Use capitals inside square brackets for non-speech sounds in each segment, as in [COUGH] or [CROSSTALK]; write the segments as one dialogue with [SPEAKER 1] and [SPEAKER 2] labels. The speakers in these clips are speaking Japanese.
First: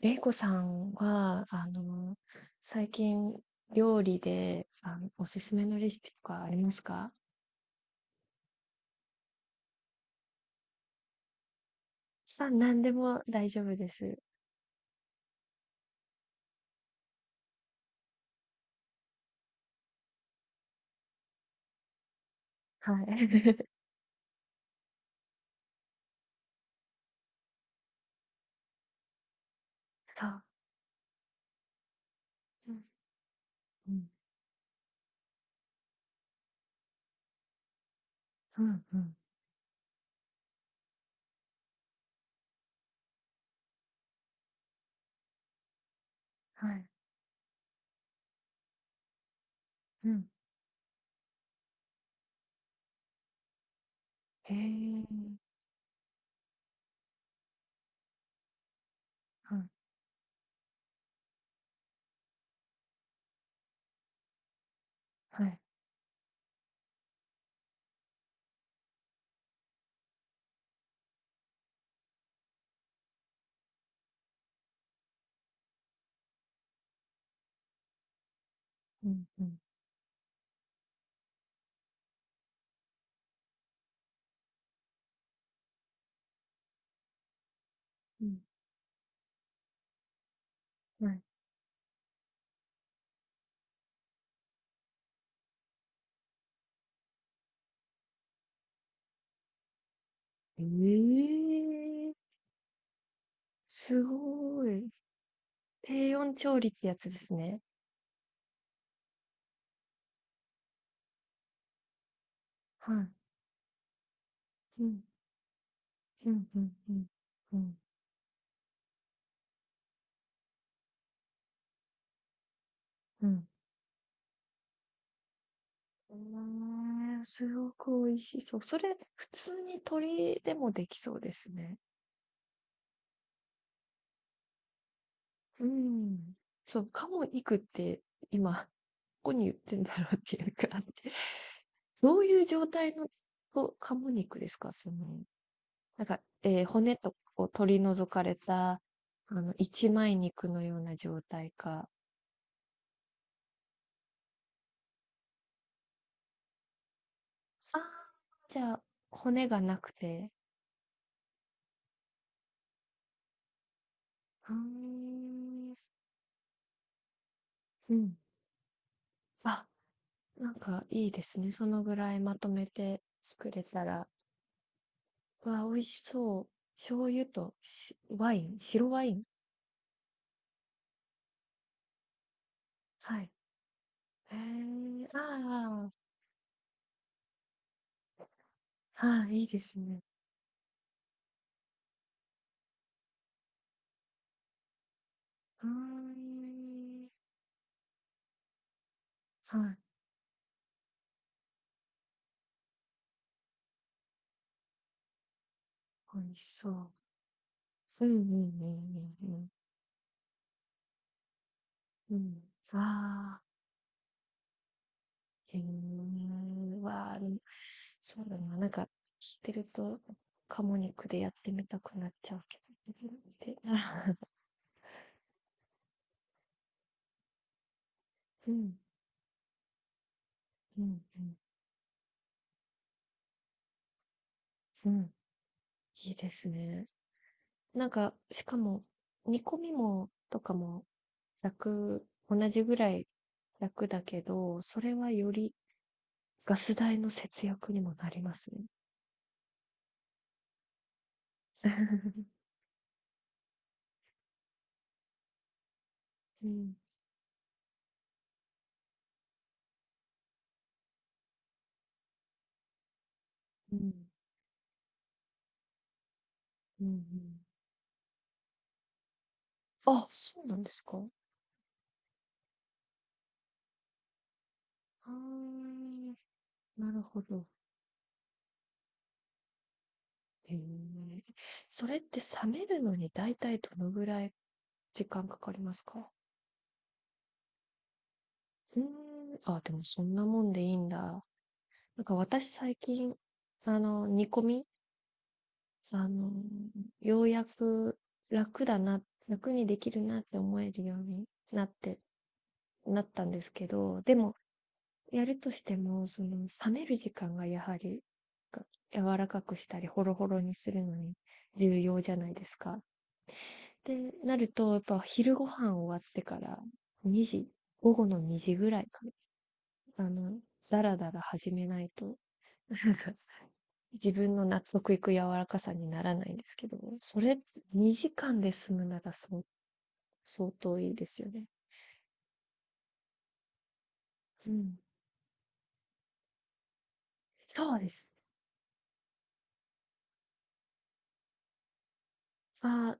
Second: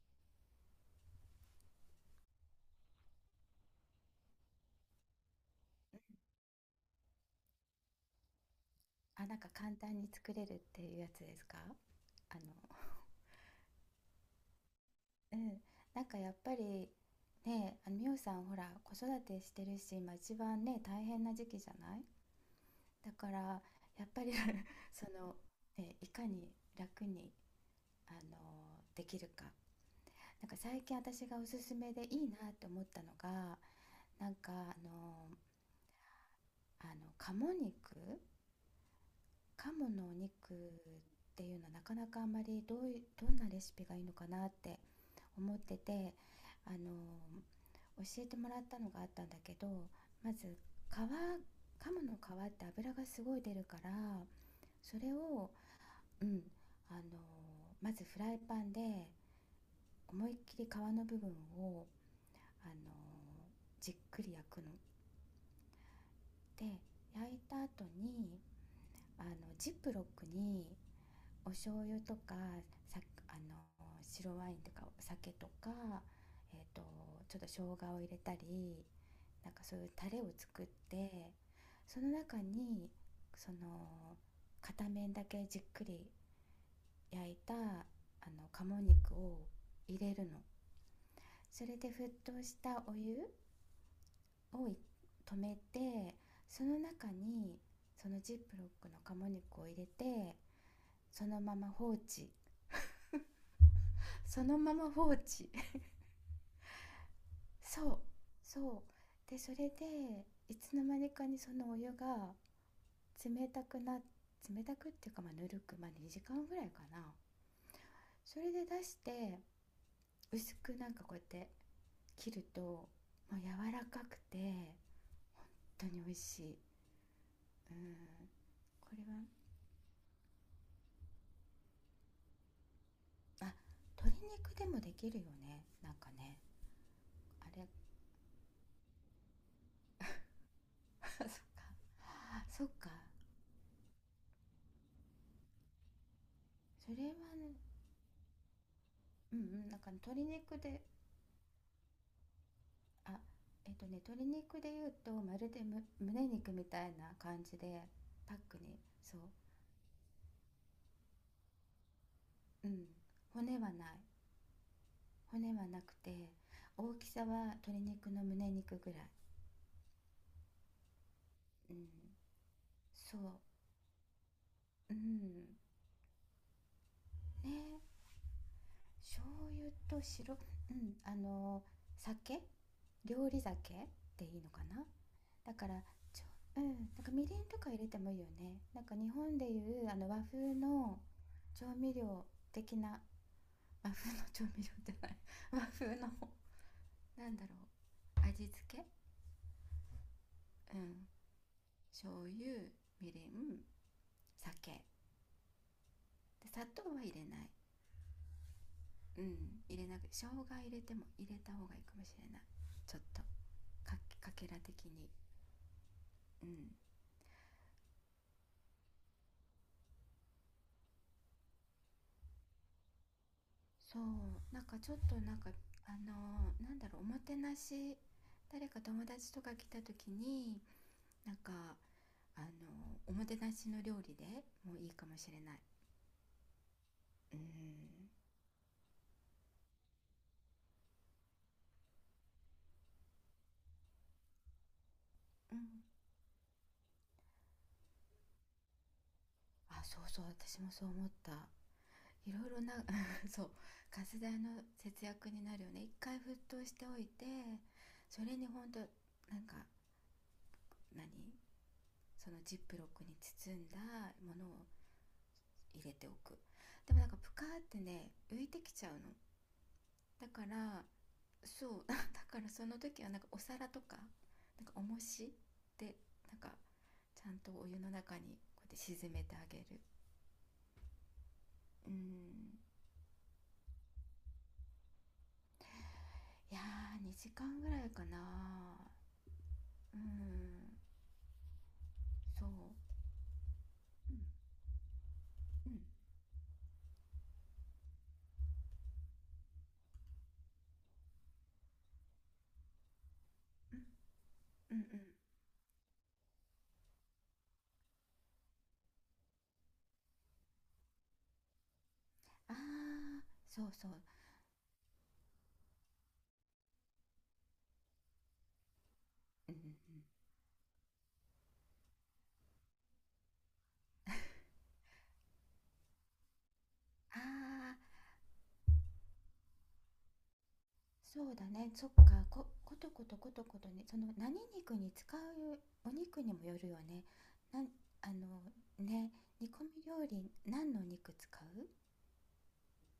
[SPEAKER 1] れいこさんは、最近料理で、おすすめのレシピとかありますか？
[SPEAKER 2] あ、なんか簡単に作れるっていうやつですか？あの
[SPEAKER 1] さあ、何でも大丈夫です。
[SPEAKER 2] うん、なんかやっぱり、ね、美さんほら、子育てしてるし、今一番ね、大変な時期じゃない？
[SPEAKER 1] は
[SPEAKER 2] だ
[SPEAKER 1] い。
[SPEAKER 2] から
[SPEAKER 1] [LAUGHS]
[SPEAKER 2] やっぱり、 [LAUGHS] その、ね、いかに楽に、できるか。
[SPEAKER 1] そう。
[SPEAKER 2] なんか最近私がおすすめでいいなと
[SPEAKER 1] うん
[SPEAKER 2] 思ったのが、
[SPEAKER 1] うん。
[SPEAKER 2] なんかあの鴨肉？
[SPEAKER 1] うんうん。
[SPEAKER 2] 鴨のお肉っていうのはなかなかあんまりどういどんなレシピがいいのかなって思ってて、
[SPEAKER 1] は
[SPEAKER 2] あの
[SPEAKER 1] い。
[SPEAKER 2] 教えてもらったのがあったんだけど、
[SPEAKER 1] うん。
[SPEAKER 2] まず皮、鴨の皮って油がすごい出るから、
[SPEAKER 1] へ
[SPEAKER 2] それ
[SPEAKER 1] え。
[SPEAKER 2] を、うん、あのまずフライパンで
[SPEAKER 1] はい。
[SPEAKER 2] 思いっきり皮の部分をあのじっくり焼くの。
[SPEAKER 1] はい。
[SPEAKER 2] で、焼いた後にあのジップロックにお醤油とか、さあの白ワインとかお酒とか、えー、とちょっと生姜を入れたり、
[SPEAKER 1] うんう
[SPEAKER 2] なん
[SPEAKER 1] ん。
[SPEAKER 2] かそういうタレを作って、その中に、その、片面だけじっくり焼いた
[SPEAKER 1] うん。
[SPEAKER 2] の鴨肉を入れるの。
[SPEAKER 1] はい。
[SPEAKER 2] それで沸騰したお湯を止めて、その中にそのジップロックの鴨肉を入れて、そのまま放
[SPEAKER 1] ええ。
[SPEAKER 2] 置。
[SPEAKER 1] す
[SPEAKER 2] その
[SPEAKER 1] ご
[SPEAKER 2] ま
[SPEAKER 1] い。
[SPEAKER 2] ま放置。
[SPEAKER 1] 低温調理ってやつですね。
[SPEAKER 2] そう。そで、それでいつの間にかにそのお湯が
[SPEAKER 1] はい。
[SPEAKER 2] 冷たくな、冷た
[SPEAKER 1] う
[SPEAKER 2] くっ
[SPEAKER 1] ん。
[SPEAKER 2] ていうか、まあぬるく、まあ2
[SPEAKER 1] う
[SPEAKER 2] 時間
[SPEAKER 1] ん
[SPEAKER 2] ぐ
[SPEAKER 1] う
[SPEAKER 2] らい
[SPEAKER 1] ん
[SPEAKER 2] か
[SPEAKER 1] うん。
[SPEAKER 2] な。
[SPEAKER 1] うん
[SPEAKER 2] それで出して、薄くなんかこうやって切ると、も
[SPEAKER 1] う
[SPEAKER 2] う
[SPEAKER 1] ん。
[SPEAKER 2] 柔らかくて本当に美
[SPEAKER 1] う
[SPEAKER 2] 味しい。
[SPEAKER 1] ーん、すご
[SPEAKER 2] う
[SPEAKER 1] く
[SPEAKER 2] ん。
[SPEAKER 1] 美味しそう。そ
[SPEAKER 2] こ
[SPEAKER 1] れ、
[SPEAKER 2] れは、
[SPEAKER 1] 普通に鶏でもできそうですね。
[SPEAKER 2] あ、鶏肉でもできるよ
[SPEAKER 1] う
[SPEAKER 2] ね、なんか
[SPEAKER 1] ん。
[SPEAKER 2] ね。
[SPEAKER 1] そう、鴨
[SPEAKER 2] あ
[SPEAKER 1] 肉っ
[SPEAKER 2] れ、
[SPEAKER 1] て今、どこに売ってんだろうっていうか、あって。どうい
[SPEAKER 2] あ
[SPEAKER 1] う
[SPEAKER 2] そ
[SPEAKER 1] 状
[SPEAKER 2] っか。
[SPEAKER 1] 態のと鴨肉ですかその、なんか、
[SPEAKER 2] そ
[SPEAKER 1] 骨
[SPEAKER 2] れ
[SPEAKER 1] と
[SPEAKER 2] は
[SPEAKER 1] かを
[SPEAKER 2] ね、
[SPEAKER 1] 取り除かれた、あ
[SPEAKER 2] うんう
[SPEAKER 1] の、
[SPEAKER 2] ん、なん
[SPEAKER 1] 一
[SPEAKER 2] かね、
[SPEAKER 1] 枚
[SPEAKER 2] 鶏
[SPEAKER 1] 肉
[SPEAKER 2] 肉
[SPEAKER 1] のよう
[SPEAKER 2] で、
[SPEAKER 1] な状態か。
[SPEAKER 2] あ、えっとね、鶏肉で言うと、まるで胸肉みたいな感じ
[SPEAKER 1] あ
[SPEAKER 2] で、
[SPEAKER 1] あ、
[SPEAKER 2] パック
[SPEAKER 1] じゃ
[SPEAKER 2] に、
[SPEAKER 1] あ、
[SPEAKER 2] そう、
[SPEAKER 1] 骨がなくて。
[SPEAKER 2] うん、骨はない。
[SPEAKER 1] う
[SPEAKER 2] 骨は
[SPEAKER 1] ーん。
[SPEAKER 2] なくて、大きさは鶏
[SPEAKER 1] う
[SPEAKER 2] 肉
[SPEAKER 1] ん。
[SPEAKER 2] の胸肉ぐらい。
[SPEAKER 1] あ、なんかいいですね。そ
[SPEAKER 2] う
[SPEAKER 1] の
[SPEAKER 2] ん、
[SPEAKER 1] ぐらいまとめて
[SPEAKER 2] そ
[SPEAKER 1] 作れたら。
[SPEAKER 2] う、うん、
[SPEAKER 1] わあ、美味しそう。醤油とし
[SPEAKER 2] ね、
[SPEAKER 1] ワイン、白ワイン。
[SPEAKER 2] 醤油と白、うん、酒、
[SPEAKER 1] はい。
[SPEAKER 2] 料理酒で
[SPEAKER 1] へ
[SPEAKER 2] いいのかな。
[SPEAKER 1] え、
[SPEAKER 2] だから、
[SPEAKER 1] あ
[SPEAKER 2] ちうん、なんかみりんとか入れてもいいよね。なんか日
[SPEAKER 1] あ、は
[SPEAKER 2] 本
[SPEAKER 1] い、い
[SPEAKER 2] で
[SPEAKER 1] い
[SPEAKER 2] い
[SPEAKER 1] です
[SPEAKER 2] う、あ
[SPEAKER 1] ね。
[SPEAKER 2] の和風の調味料的な。和風の調味料じゃない [LAUGHS] 和
[SPEAKER 1] うー
[SPEAKER 2] 風の、
[SPEAKER 1] ん。
[SPEAKER 2] なんだろう、味付け。
[SPEAKER 1] はい、
[SPEAKER 2] うん。醤油、みりん、酒
[SPEAKER 1] 美味し
[SPEAKER 2] で、砂
[SPEAKER 1] そ
[SPEAKER 2] 糖
[SPEAKER 1] う。
[SPEAKER 2] は入れない。
[SPEAKER 1] うんうんう
[SPEAKER 2] う
[SPEAKER 1] ん。う
[SPEAKER 2] ん、
[SPEAKER 1] ん
[SPEAKER 2] 入れなく、生姜入れても、入れた方がいいかも
[SPEAKER 1] うん。う
[SPEAKER 2] しれな
[SPEAKER 1] ん。
[SPEAKER 2] い。
[SPEAKER 1] わ
[SPEAKER 2] ちょっと
[SPEAKER 1] あ、
[SPEAKER 2] かけら的に。
[SPEAKER 1] へ
[SPEAKER 2] うん、
[SPEAKER 1] え、わあ、でもそうだな。なんか聞いてると、鴨肉でやってみたくなっちゃうけど。[LAUGHS] で、
[SPEAKER 2] そう、
[SPEAKER 1] な。
[SPEAKER 2] なんかちょっとなんかなんだろう、おもてなし、
[SPEAKER 1] [LAUGHS] う
[SPEAKER 2] 誰
[SPEAKER 1] ん、
[SPEAKER 2] か友達とか来た時に、
[SPEAKER 1] うん、う
[SPEAKER 2] な
[SPEAKER 1] ん。
[SPEAKER 2] んかおもてなしの料理でもいい
[SPEAKER 1] う
[SPEAKER 2] か
[SPEAKER 1] ん。
[SPEAKER 2] もしれない。
[SPEAKER 1] いいですね。
[SPEAKER 2] うん
[SPEAKER 1] なんか、しかも、煮込みも、とかも、楽、同じぐらい楽だけど、それはより
[SPEAKER 2] うん。
[SPEAKER 1] ガス代の節約にもなりますね。
[SPEAKER 2] あ、そうそう、私もそう思った。い
[SPEAKER 1] [LAUGHS]
[SPEAKER 2] ろいろな [LAUGHS] そう、ガス代の節約になるよね、一回沸
[SPEAKER 1] う
[SPEAKER 2] 騰し
[SPEAKER 1] ん、
[SPEAKER 2] ておいて。それに本当、なんか何そのジップロックに包ん
[SPEAKER 1] う
[SPEAKER 2] だ
[SPEAKER 1] ん、
[SPEAKER 2] ものを入れておく。
[SPEAKER 1] うん、う
[SPEAKER 2] でも
[SPEAKER 1] ん。
[SPEAKER 2] なんかプカーってね、浮いてきちゃうの。
[SPEAKER 1] あ、
[SPEAKER 2] だ
[SPEAKER 1] そ
[SPEAKER 2] か
[SPEAKER 1] うなんです
[SPEAKER 2] ら、
[SPEAKER 1] か。
[SPEAKER 2] そう。 [LAUGHS] だからその時はなんかお皿とか、なんか重
[SPEAKER 1] あ
[SPEAKER 2] しで、
[SPEAKER 1] ー、
[SPEAKER 2] なんか
[SPEAKER 1] なるほ
[SPEAKER 2] ちゃん
[SPEAKER 1] ど。
[SPEAKER 2] とお湯の中にこうやって沈めてあげる。
[SPEAKER 1] へえ。そ
[SPEAKER 2] う
[SPEAKER 1] れって
[SPEAKER 2] ん、
[SPEAKER 1] 冷めるのに大体どのぐらい時間かかりますか？
[SPEAKER 2] いやー、2時間ぐらいかな。
[SPEAKER 1] うーん。あ、でも
[SPEAKER 2] う
[SPEAKER 1] そんなもんでいい
[SPEAKER 2] ん、
[SPEAKER 1] んだ。なんか
[SPEAKER 2] そう。
[SPEAKER 1] 私最近、
[SPEAKER 2] うんうん
[SPEAKER 1] 煮込み、
[SPEAKER 2] うん
[SPEAKER 1] あの、ようやく楽だな、楽にできるなって思えるようになって、なったんですけど、でも、
[SPEAKER 2] うんうん。
[SPEAKER 1] やるとしても、その、冷める時間がやはり、が柔らかくしたり、ホロホロにするのに重要じゃないで
[SPEAKER 2] ああ
[SPEAKER 1] すか。
[SPEAKER 2] ー、そうそう。
[SPEAKER 1] で、なると、やっぱ昼ご飯終わってから2時、午後の2時ぐらいか
[SPEAKER 2] うんうんうん。
[SPEAKER 1] な、だらだら始めないと、なんか、自分の納得いく柔らかさにならないんですけど、
[SPEAKER 2] あ
[SPEAKER 1] それ
[SPEAKER 2] あー、
[SPEAKER 1] 2時間で済むならそう、相当いいですよ
[SPEAKER 2] そう
[SPEAKER 1] ね。
[SPEAKER 2] だね。そっか。こことことことことね、その、何
[SPEAKER 1] う
[SPEAKER 2] 肉
[SPEAKER 1] ん。
[SPEAKER 2] に使う、お肉にもよるよね。なん
[SPEAKER 1] そうです。
[SPEAKER 2] あのね、煮込み料理、何の肉使う。
[SPEAKER 1] あ、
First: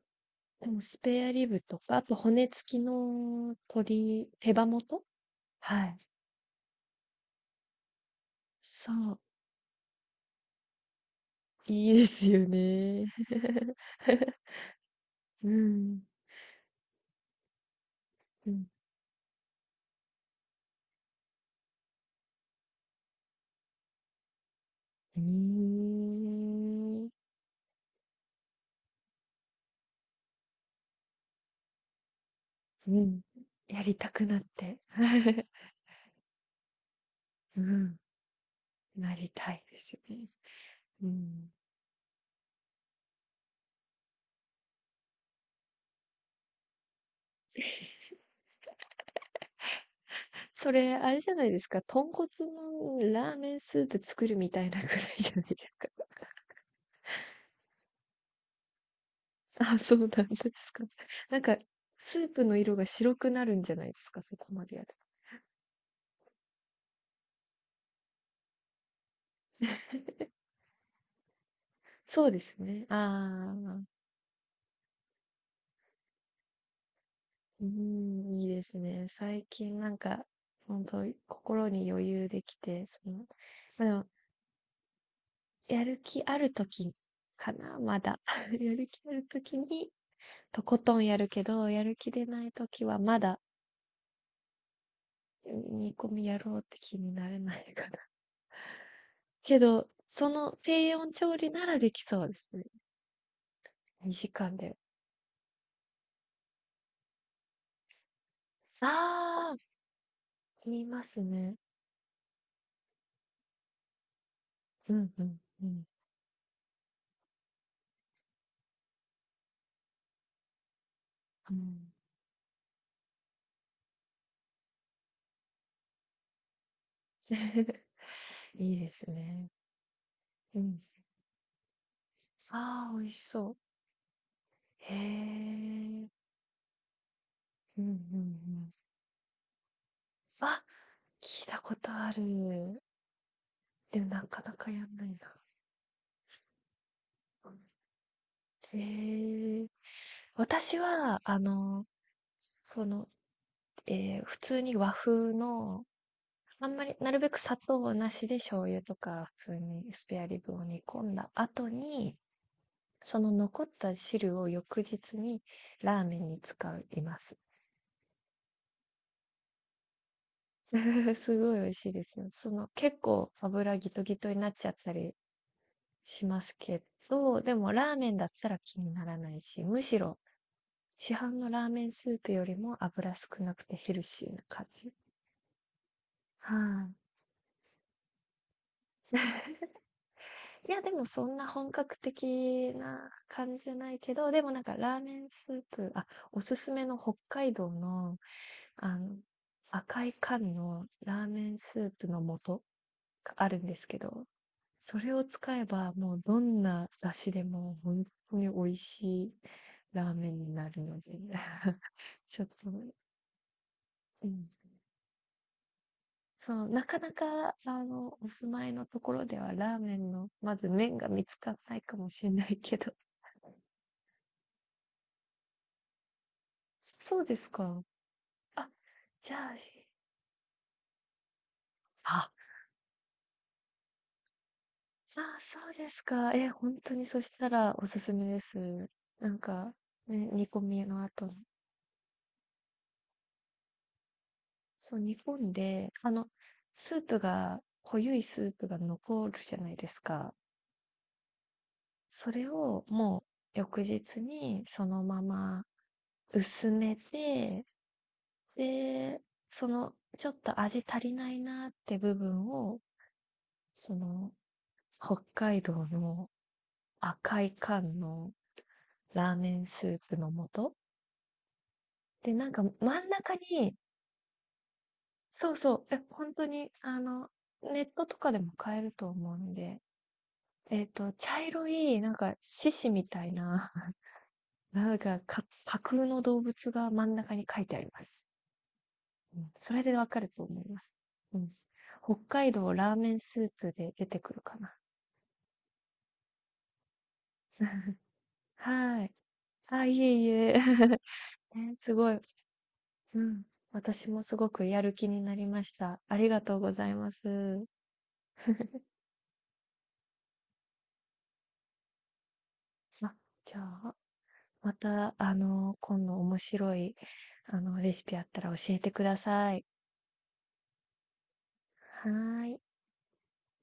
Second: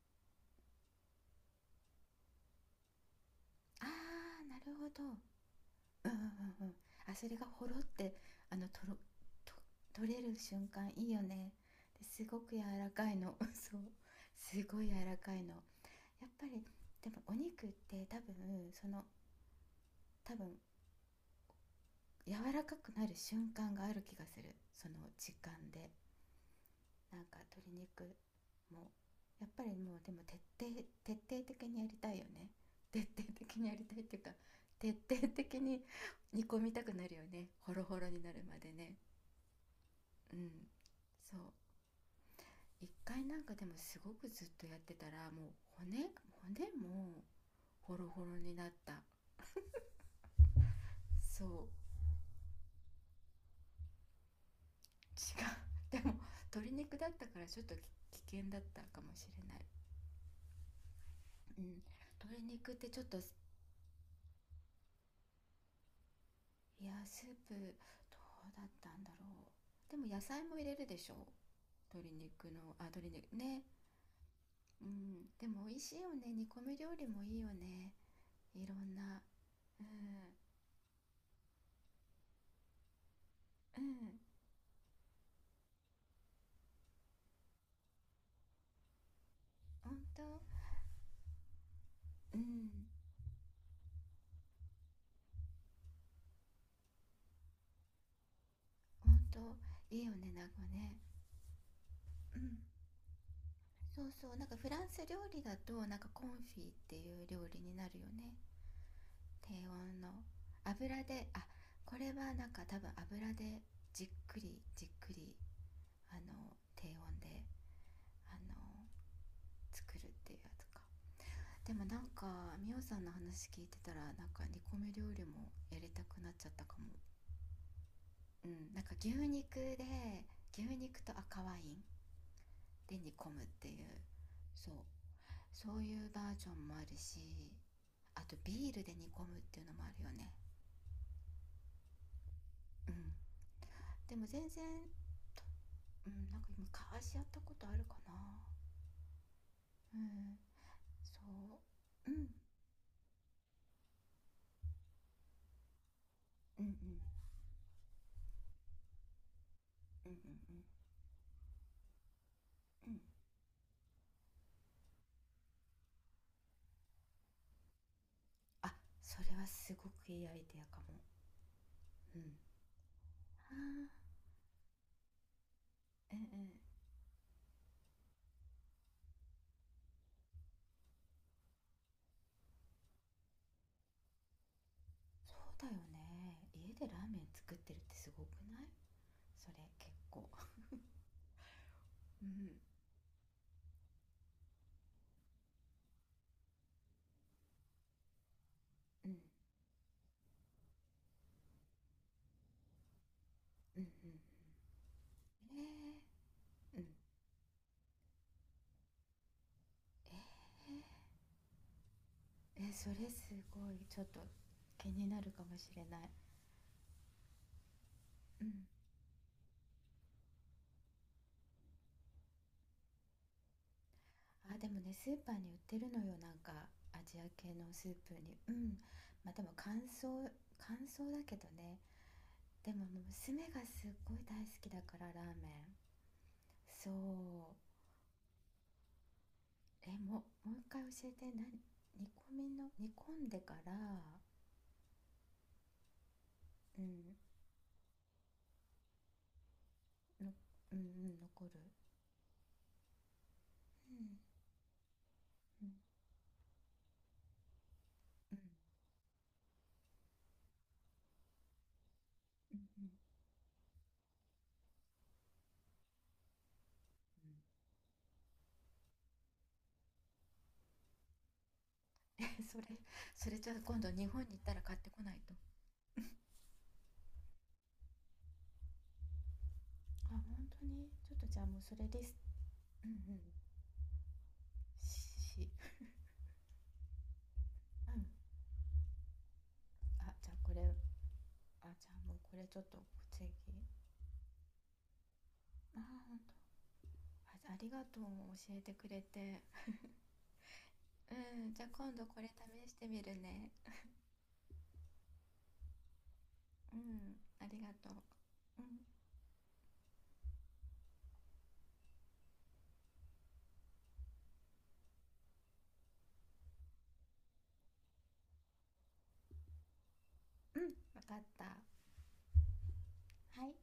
[SPEAKER 1] でもスペアリブとか、あと骨付きの
[SPEAKER 2] あ
[SPEAKER 1] 鶏、
[SPEAKER 2] あー、
[SPEAKER 1] 手
[SPEAKER 2] な
[SPEAKER 1] 羽
[SPEAKER 2] るほ
[SPEAKER 1] 元。
[SPEAKER 2] ど。
[SPEAKER 1] はい。
[SPEAKER 2] うんうんうんうん。あ、それがほろって、と
[SPEAKER 1] そ
[SPEAKER 2] ろ
[SPEAKER 1] う。
[SPEAKER 2] と取れる瞬間いいよね。
[SPEAKER 1] いい
[SPEAKER 2] で
[SPEAKER 1] で
[SPEAKER 2] す
[SPEAKER 1] すよ
[SPEAKER 2] ごく柔ら
[SPEAKER 1] ね。
[SPEAKER 2] かいの。 [LAUGHS] そう、
[SPEAKER 1] [LAUGHS]
[SPEAKER 2] すごい柔らかい
[SPEAKER 1] う
[SPEAKER 2] の。
[SPEAKER 1] ん。
[SPEAKER 2] やっぱり。でもお肉って多
[SPEAKER 1] うん。
[SPEAKER 2] 分、その多分柔らかくなる瞬間がある気がする、その
[SPEAKER 1] う
[SPEAKER 2] 時間
[SPEAKER 1] ー
[SPEAKER 2] で。
[SPEAKER 1] ん。
[SPEAKER 2] なんか鶏肉もやっぱり。もうでも徹底、徹底的にやりたいよね。
[SPEAKER 1] う
[SPEAKER 2] 徹
[SPEAKER 1] ん。
[SPEAKER 2] 底的にや
[SPEAKER 1] や
[SPEAKER 2] り
[SPEAKER 1] り
[SPEAKER 2] たいっ
[SPEAKER 1] た
[SPEAKER 2] ていう
[SPEAKER 1] く
[SPEAKER 2] か、
[SPEAKER 1] なって。
[SPEAKER 2] 徹底
[SPEAKER 1] [LAUGHS]
[SPEAKER 2] 的に煮込みたくなるよね、
[SPEAKER 1] う
[SPEAKER 2] ホロ
[SPEAKER 1] ん。
[SPEAKER 2] ホ
[SPEAKER 1] [LAUGHS]
[SPEAKER 2] ロになるまでね。
[SPEAKER 1] なりたいですよね。
[SPEAKER 2] うん、
[SPEAKER 1] う
[SPEAKER 2] そう。
[SPEAKER 1] ん。
[SPEAKER 2] 一回なんかでもすごくずっとやってたら、もう骨、骨もホロホロになった。
[SPEAKER 1] それ、あれじゃな
[SPEAKER 2] そ
[SPEAKER 1] い
[SPEAKER 2] う。
[SPEAKER 1] ですか、豚骨のラーメンスープ作るみたいなぐ
[SPEAKER 2] 違う。
[SPEAKER 1] らいじゃないですか。
[SPEAKER 2] [LAUGHS] でも
[SPEAKER 1] [LAUGHS]
[SPEAKER 2] 鶏肉だったからちょっと危険だったかもしれない、
[SPEAKER 1] あ、そうなんですか。なんか、
[SPEAKER 2] うん、
[SPEAKER 1] スー
[SPEAKER 2] 鶏
[SPEAKER 1] プの
[SPEAKER 2] 肉
[SPEAKER 1] 色
[SPEAKER 2] っ
[SPEAKER 1] が
[SPEAKER 2] てちょっ
[SPEAKER 1] 白
[SPEAKER 2] と、い
[SPEAKER 1] くなるんじゃないですか、そこまでやる。
[SPEAKER 2] や、スープどうだったんだろう。でも野菜も入れるでしょ、鶏
[SPEAKER 1] そうで
[SPEAKER 2] 肉
[SPEAKER 1] す
[SPEAKER 2] の、
[SPEAKER 1] ね。
[SPEAKER 2] あ、鶏肉
[SPEAKER 1] あ
[SPEAKER 2] ね。
[SPEAKER 1] あ、
[SPEAKER 2] うん、でも美味しいよね、煮込み料理もいいよ
[SPEAKER 1] う
[SPEAKER 2] ね、
[SPEAKER 1] ん、いいで
[SPEAKER 2] いろ
[SPEAKER 1] す
[SPEAKER 2] ん
[SPEAKER 1] ね。
[SPEAKER 2] な。
[SPEAKER 1] 最近
[SPEAKER 2] うん
[SPEAKER 1] な
[SPEAKER 2] う
[SPEAKER 1] んか、本当心に余裕できて、その、ま
[SPEAKER 2] ん。
[SPEAKER 1] あ、でも、やる気ある時かな、まだ。[LAUGHS] やる気ある時に、
[SPEAKER 2] 本当。
[SPEAKER 1] とことんやるけど、やる気で
[SPEAKER 2] うん、
[SPEAKER 1] ない時はまだ煮込みやろうって気になれないかな。[LAUGHS]
[SPEAKER 2] 本
[SPEAKER 1] け
[SPEAKER 2] 当
[SPEAKER 1] ど、
[SPEAKER 2] いいよ
[SPEAKER 1] そ
[SPEAKER 2] ね、なん
[SPEAKER 1] の
[SPEAKER 2] か
[SPEAKER 1] 低
[SPEAKER 2] ね。
[SPEAKER 1] 温調理ならできそうで
[SPEAKER 2] う
[SPEAKER 1] す
[SPEAKER 2] ん、
[SPEAKER 1] ね。
[SPEAKER 2] そう
[SPEAKER 1] 2
[SPEAKER 2] そう、
[SPEAKER 1] 時
[SPEAKER 2] なん
[SPEAKER 1] 間
[SPEAKER 2] かフ
[SPEAKER 1] で。
[SPEAKER 2] ランス料理だと、なんかコンフィっていう料理になるよね。
[SPEAKER 1] あ
[SPEAKER 2] 低
[SPEAKER 1] あ、
[SPEAKER 2] 温の
[SPEAKER 1] 言いま
[SPEAKER 2] 油
[SPEAKER 1] す
[SPEAKER 2] で、あ、
[SPEAKER 1] ね。
[SPEAKER 2] これはなんか多分油でじっくりじっ
[SPEAKER 1] うん
[SPEAKER 2] く
[SPEAKER 1] う
[SPEAKER 2] り、
[SPEAKER 1] んうん。
[SPEAKER 2] あの低温であの作るっていうやつか。
[SPEAKER 1] う
[SPEAKER 2] でも
[SPEAKER 1] ん。
[SPEAKER 2] なんか、みおさんの話聞いてたら、なんか煮込み料理もやりたくなっちゃったかも。
[SPEAKER 1] [LAUGHS]
[SPEAKER 2] う
[SPEAKER 1] い
[SPEAKER 2] ん。
[SPEAKER 1] い
[SPEAKER 2] なんか
[SPEAKER 1] で
[SPEAKER 2] 牛
[SPEAKER 1] すね。
[SPEAKER 2] 肉で、
[SPEAKER 1] う
[SPEAKER 2] 牛
[SPEAKER 1] ん。
[SPEAKER 2] 肉と赤ワイン
[SPEAKER 1] ああ、
[SPEAKER 2] で
[SPEAKER 1] 美味
[SPEAKER 2] 煮
[SPEAKER 1] し
[SPEAKER 2] 込むっ
[SPEAKER 1] そう。
[SPEAKER 2] ていう。そう、
[SPEAKER 1] へ
[SPEAKER 2] そうい
[SPEAKER 1] え。
[SPEAKER 2] うバージョンもあるし、
[SPEAKER 1] うんうんう
[SPEAKER 2] あと
[SPEAKER 1] ん。
[SPEAKER 2] ビールで煮込むっていうのもあるよね。
[SPEAKER 1] あ、聞いたことある。
[SPEAKER 2] うん。
[SPEAKER 1] でも
[SPEAKER 2] で
[SPEAKER 1] な
[SPEAKER 2] も
[SPEAKER 1] か
[SPEAKER 2] 全
[SPEAKER 1] な
[SPEAKER 2] 然、
[SPEAKER 1] かやんないな。
[SPEAKER 2] うん、なんか昔やったことあるかな。
[SPEAKER 1] へえ。
[SPEAKER 2] うん、
[SPEAKER 1] 私は、
[SPEAKER 2] そう、うん
[SPEAKER 1] その、ええ、普通に和風の
[SPEAKER 2] うん
[SPEAKER 1] あ
[SPEAKER 2] うん
[SPEAKER 1] んまり、なるべく砂糖なしで醤油とか普通にス
[SPEAKER 2] うんうん
[SPEAKER 1] ペ
[SPEAKER 2] う
[SPEAKER 1] アリブを煮込んだ後に、
[SPEAKER 2] んうん。
[SPEAKER 1] その残った汁を翌日にラーメンに使います。
[SPEAKER 2] あ、それはすごくいいアイデアかも。
[SPEAKER 1] [LAUGHS] すごい美味しいです
[SPEAKER 2] うん。
[SPEAKER 1] よ。その結構
[SPEAKER 2] あ
[SPEAKER 1] 油ギ
[SPEAKER 2] ー、
[SPEAKER 1] トギトになっちゃったり
[SPEAKER 2] うんう
[SPEAKER 1] しま
[SPEAKER 2] ん。
[SPEAKER 1] すけど、でもラーメンだったら気にならないし、むしろ市販のラーメンスープよりも油少なくてヘルシーな感じ。
[SPEAKER 2] そうだよね、
[SPEAKER 1] は
[SPEAKER 2] 家で
[SPEAKER 1] い、
[SPEAKER 2] ラーメン作ってるってすごくない？それ結構。
[SPEAKER 1] いや、でもそんな本格
[SPEAKER 2] うんうん
[SPEAKER 1] 的な感じじゃないけど、でもなんかラーメンスープ、あ、おすすめの北海道の、あ
[SPEAKER 2] うん
[SPEAKER 1] の、赤い缶のラーメンスープの素があるんで
[SPEAKER 2] うん
[SPEAKER 1] すけ
[SPEAKER 2] うん。
[SPEAKER 1] ど、それを使えばもう
[SPEAKER 2] え
[SPEAKER 1] どん
[SPEAKER 2] ー、うん。
[SPEAKER 1] な出汁でも本当に美味しいラーメンにな
[SPEAKER 2] え
[SPEAKER 1] るので、[LAUGHS] ちょっ
[SPEAKER 2] ー、え
[SPEAKER 1] と、
[SPEAKER 2] それすごい、ちょっと
[SPEAKER 1] うん。
[SPEAKER 2] 気になるかもしれない。
[SPEAKER 1] そう、なかなか、あの、お
[SPEAKER 2] う
[SPEAKER 1] 住
[SPEAKER 2] ん。
[SPEAKER 1] まいのところではラーメンの、まず麺が見つからないかもしれないけど、
[SPEAKER 2] あ、でもね、スーパーに売ってるのよ、なんかアジ
[SPEAKER 1] そ
[SPEAKER 2] ア
[SPEAKER 1] うです
[SPEAKER 2] 系の
[SPEAKER 1] か。
[SPEAKER 2] スープに。う
[SPEAKER 1] あ、
[SPEAKER 2] ん。ま
[SPEAKER 1] じ
[SPEAKER 2] あ
[SPEAKER 1] ゃ
[SPEAKER 2] でも
[SPEAKER 1] あ
[SPEAKER 2] 乾燥、乾燥だけどね。
[SPEAKER 1] あ。
[SPEAKER 2] でももう娘がすっごい大好きだから、ラー
[SPEAKER 1] あ
[SPEAKER 2] メ
[SPEAKER 1] そ
[SPEAKER 2] ン。
[SPEAKER 1] うですか。え、ほん
[SPEAKER 2] そ
[SPEAKER 1] とにそした
[SPEAKER 2] う。
[SPEAKER 1] らおすすめです。なんか、
[SPEAKER 2] え、
[SPEAKER 1] ね、煮
[SPEAKER 2] もう
[SPEAKER 1] 込
[SPEAKER 2] 一回
[SPEAKER 1] みの
[SPEAKER 2] 教え
[SPEAKER 1] 後
[SPEAKER 2] て、
[SPEAKER 1] に。
[SPEAKER 2] 何。煮込みの、煮込んでから。う
[SPEAKER 1] そう、煮込んで、あの、スープ
[SPEAKER 2] ん、
[SPEAKER 1] が、濃ゆいスープが残るじゃないです
[SPEAKER 2] の、
[SPEAKER 1] か。
[SPEAKER 2] うんうん、残る。
[SPEAKER 1] それをもう翌
[SPEAKER 2] う
[SPEAKER 1] 日
[SPEAKER 2] ん
[SPEAKER 1] にそのまま
[SPEAKER 2] うん
[SPEAKER 1] 薄めて、
[SPEAKER 2] うん
[SPEAKER 1] で、そのちょっと味足りないなって部分
[SPEAKER 2] うん
[SPEAKER 1] を、
[SPEAKER 2] うん。
[SPEAKER 1] その北海道の赤い缶のラーメンスープの素。
[SPEAKER 2] うん。え、
[SPEAKER 1] で、な
[SPEAKER 2] [LAUGHS]
[SPEAKER 1] ん
[SPEAKER 2] そ
[SPEAKER 1] か
[SPEAKER 2] れ、
[SPEAKER 1] 真ん
[SPEAKER 2] そ
[SPEAKER 1] 中
[SPEAKER 2] れじゃあ
[SPEAKER 1] に、
[SPEAKER 2] 今度日本に行ったら買ってこないと。
[SPEAKER 1] そうそう、え、本当に、あの、ネットとかでも買えると思うんで、
[SPEAKER 2] あ、本当
[SPEAKER 1] えっ
[SPEAKER 2] に、
[SPEAKER 1] と、
[SPEAKER 2] ちょっと
[SPEAKER 1] 茶
[SPEAKER 2] じゃあもう
[SPEAKER 1] 色
[SPEAKER 2] それ
[SPEAKER 1] い、
[SPEAKER 2] で
[SPEAKER 1] なん
[SPEAKER 2] す。
[SPEAKER 1] か、獅
[SPEAKER 2] う
[SPEAKER 1] 子
[SPEAKER 2] んう
[SPEAKER 1] み
[SPEAKER 2] ん。
[SPEAKER 1] たいな、[LAUGHS]
[SPEAKER 2] し
[SPEAKER 1] なんかか、
[SPEAKER 2] し。
[SPEAKER 1] 架空の動物が真ん中に書いてあり
[SPEAKER 2] う
[SPEAKER 1] ま
[SPEAKER 2] ん。
[SPEAKER 1] す。うん、それでわ
[SPEAKER 2] あ、
[SPEAKER 1] かる
[SPEAKER 2] じゃ
[SPEAKER 1] と
[SPEAKER 2] あこ
[SPEAKER 1] 思
[SPEAKER 2] れ、
[SPEAKER 1] います。うん。
[SPEAKER 2] あ、じゃあも
[SPEAKER 1] 北
[SPEAKER 2] うこれ
[SPEAKER 1] 海
[SPEAKER 2] ちょっ
[SPEAKER 1] 道
[SPEAKER 2] と
[SPEAKER 1] ラーメン
[SPEAKER 2] 次。
[SPEAKER 1] スープで出てくるかな。
[SPEAKER 2] あ、本当、あ、ありが
[SPEAKER 1] [LAUGHS]
[SPEAKER 2] とう、教えてくれ
[SPEAKER 1] はい。
[SPEAKER 2] て。
[SPEAKER 1] あ、いえいえ。[LAUGHS]
[SPEAKER 2] うん、じゃあ
[SPEAKER 1] ね、す
[SPEAKER 2] 今度
[SPEAKER 1] ごい。
[SPEAKER 2] これ試してみる
[SPEAKER 1] うん、
[SPEAKER 2] ね。
[SPEAKER 1] 私もすごくやる気になりました。ありがとうご
[SPEAKER 2] う
[SPEAKER 1] ざいま
[SPEAKER 2] ん、あり
[SPEAKER 1] す。
[SPEAKER 2] がとう、
[SPEAKER 1] [LAUGHS] あ、じゃあ、また、今度面白い、レシピあったら教えてください。
[SPEAKER 2] うんうん、分かった。
[SPEAKER 1] はーい。
[SPEAKER 2] はい。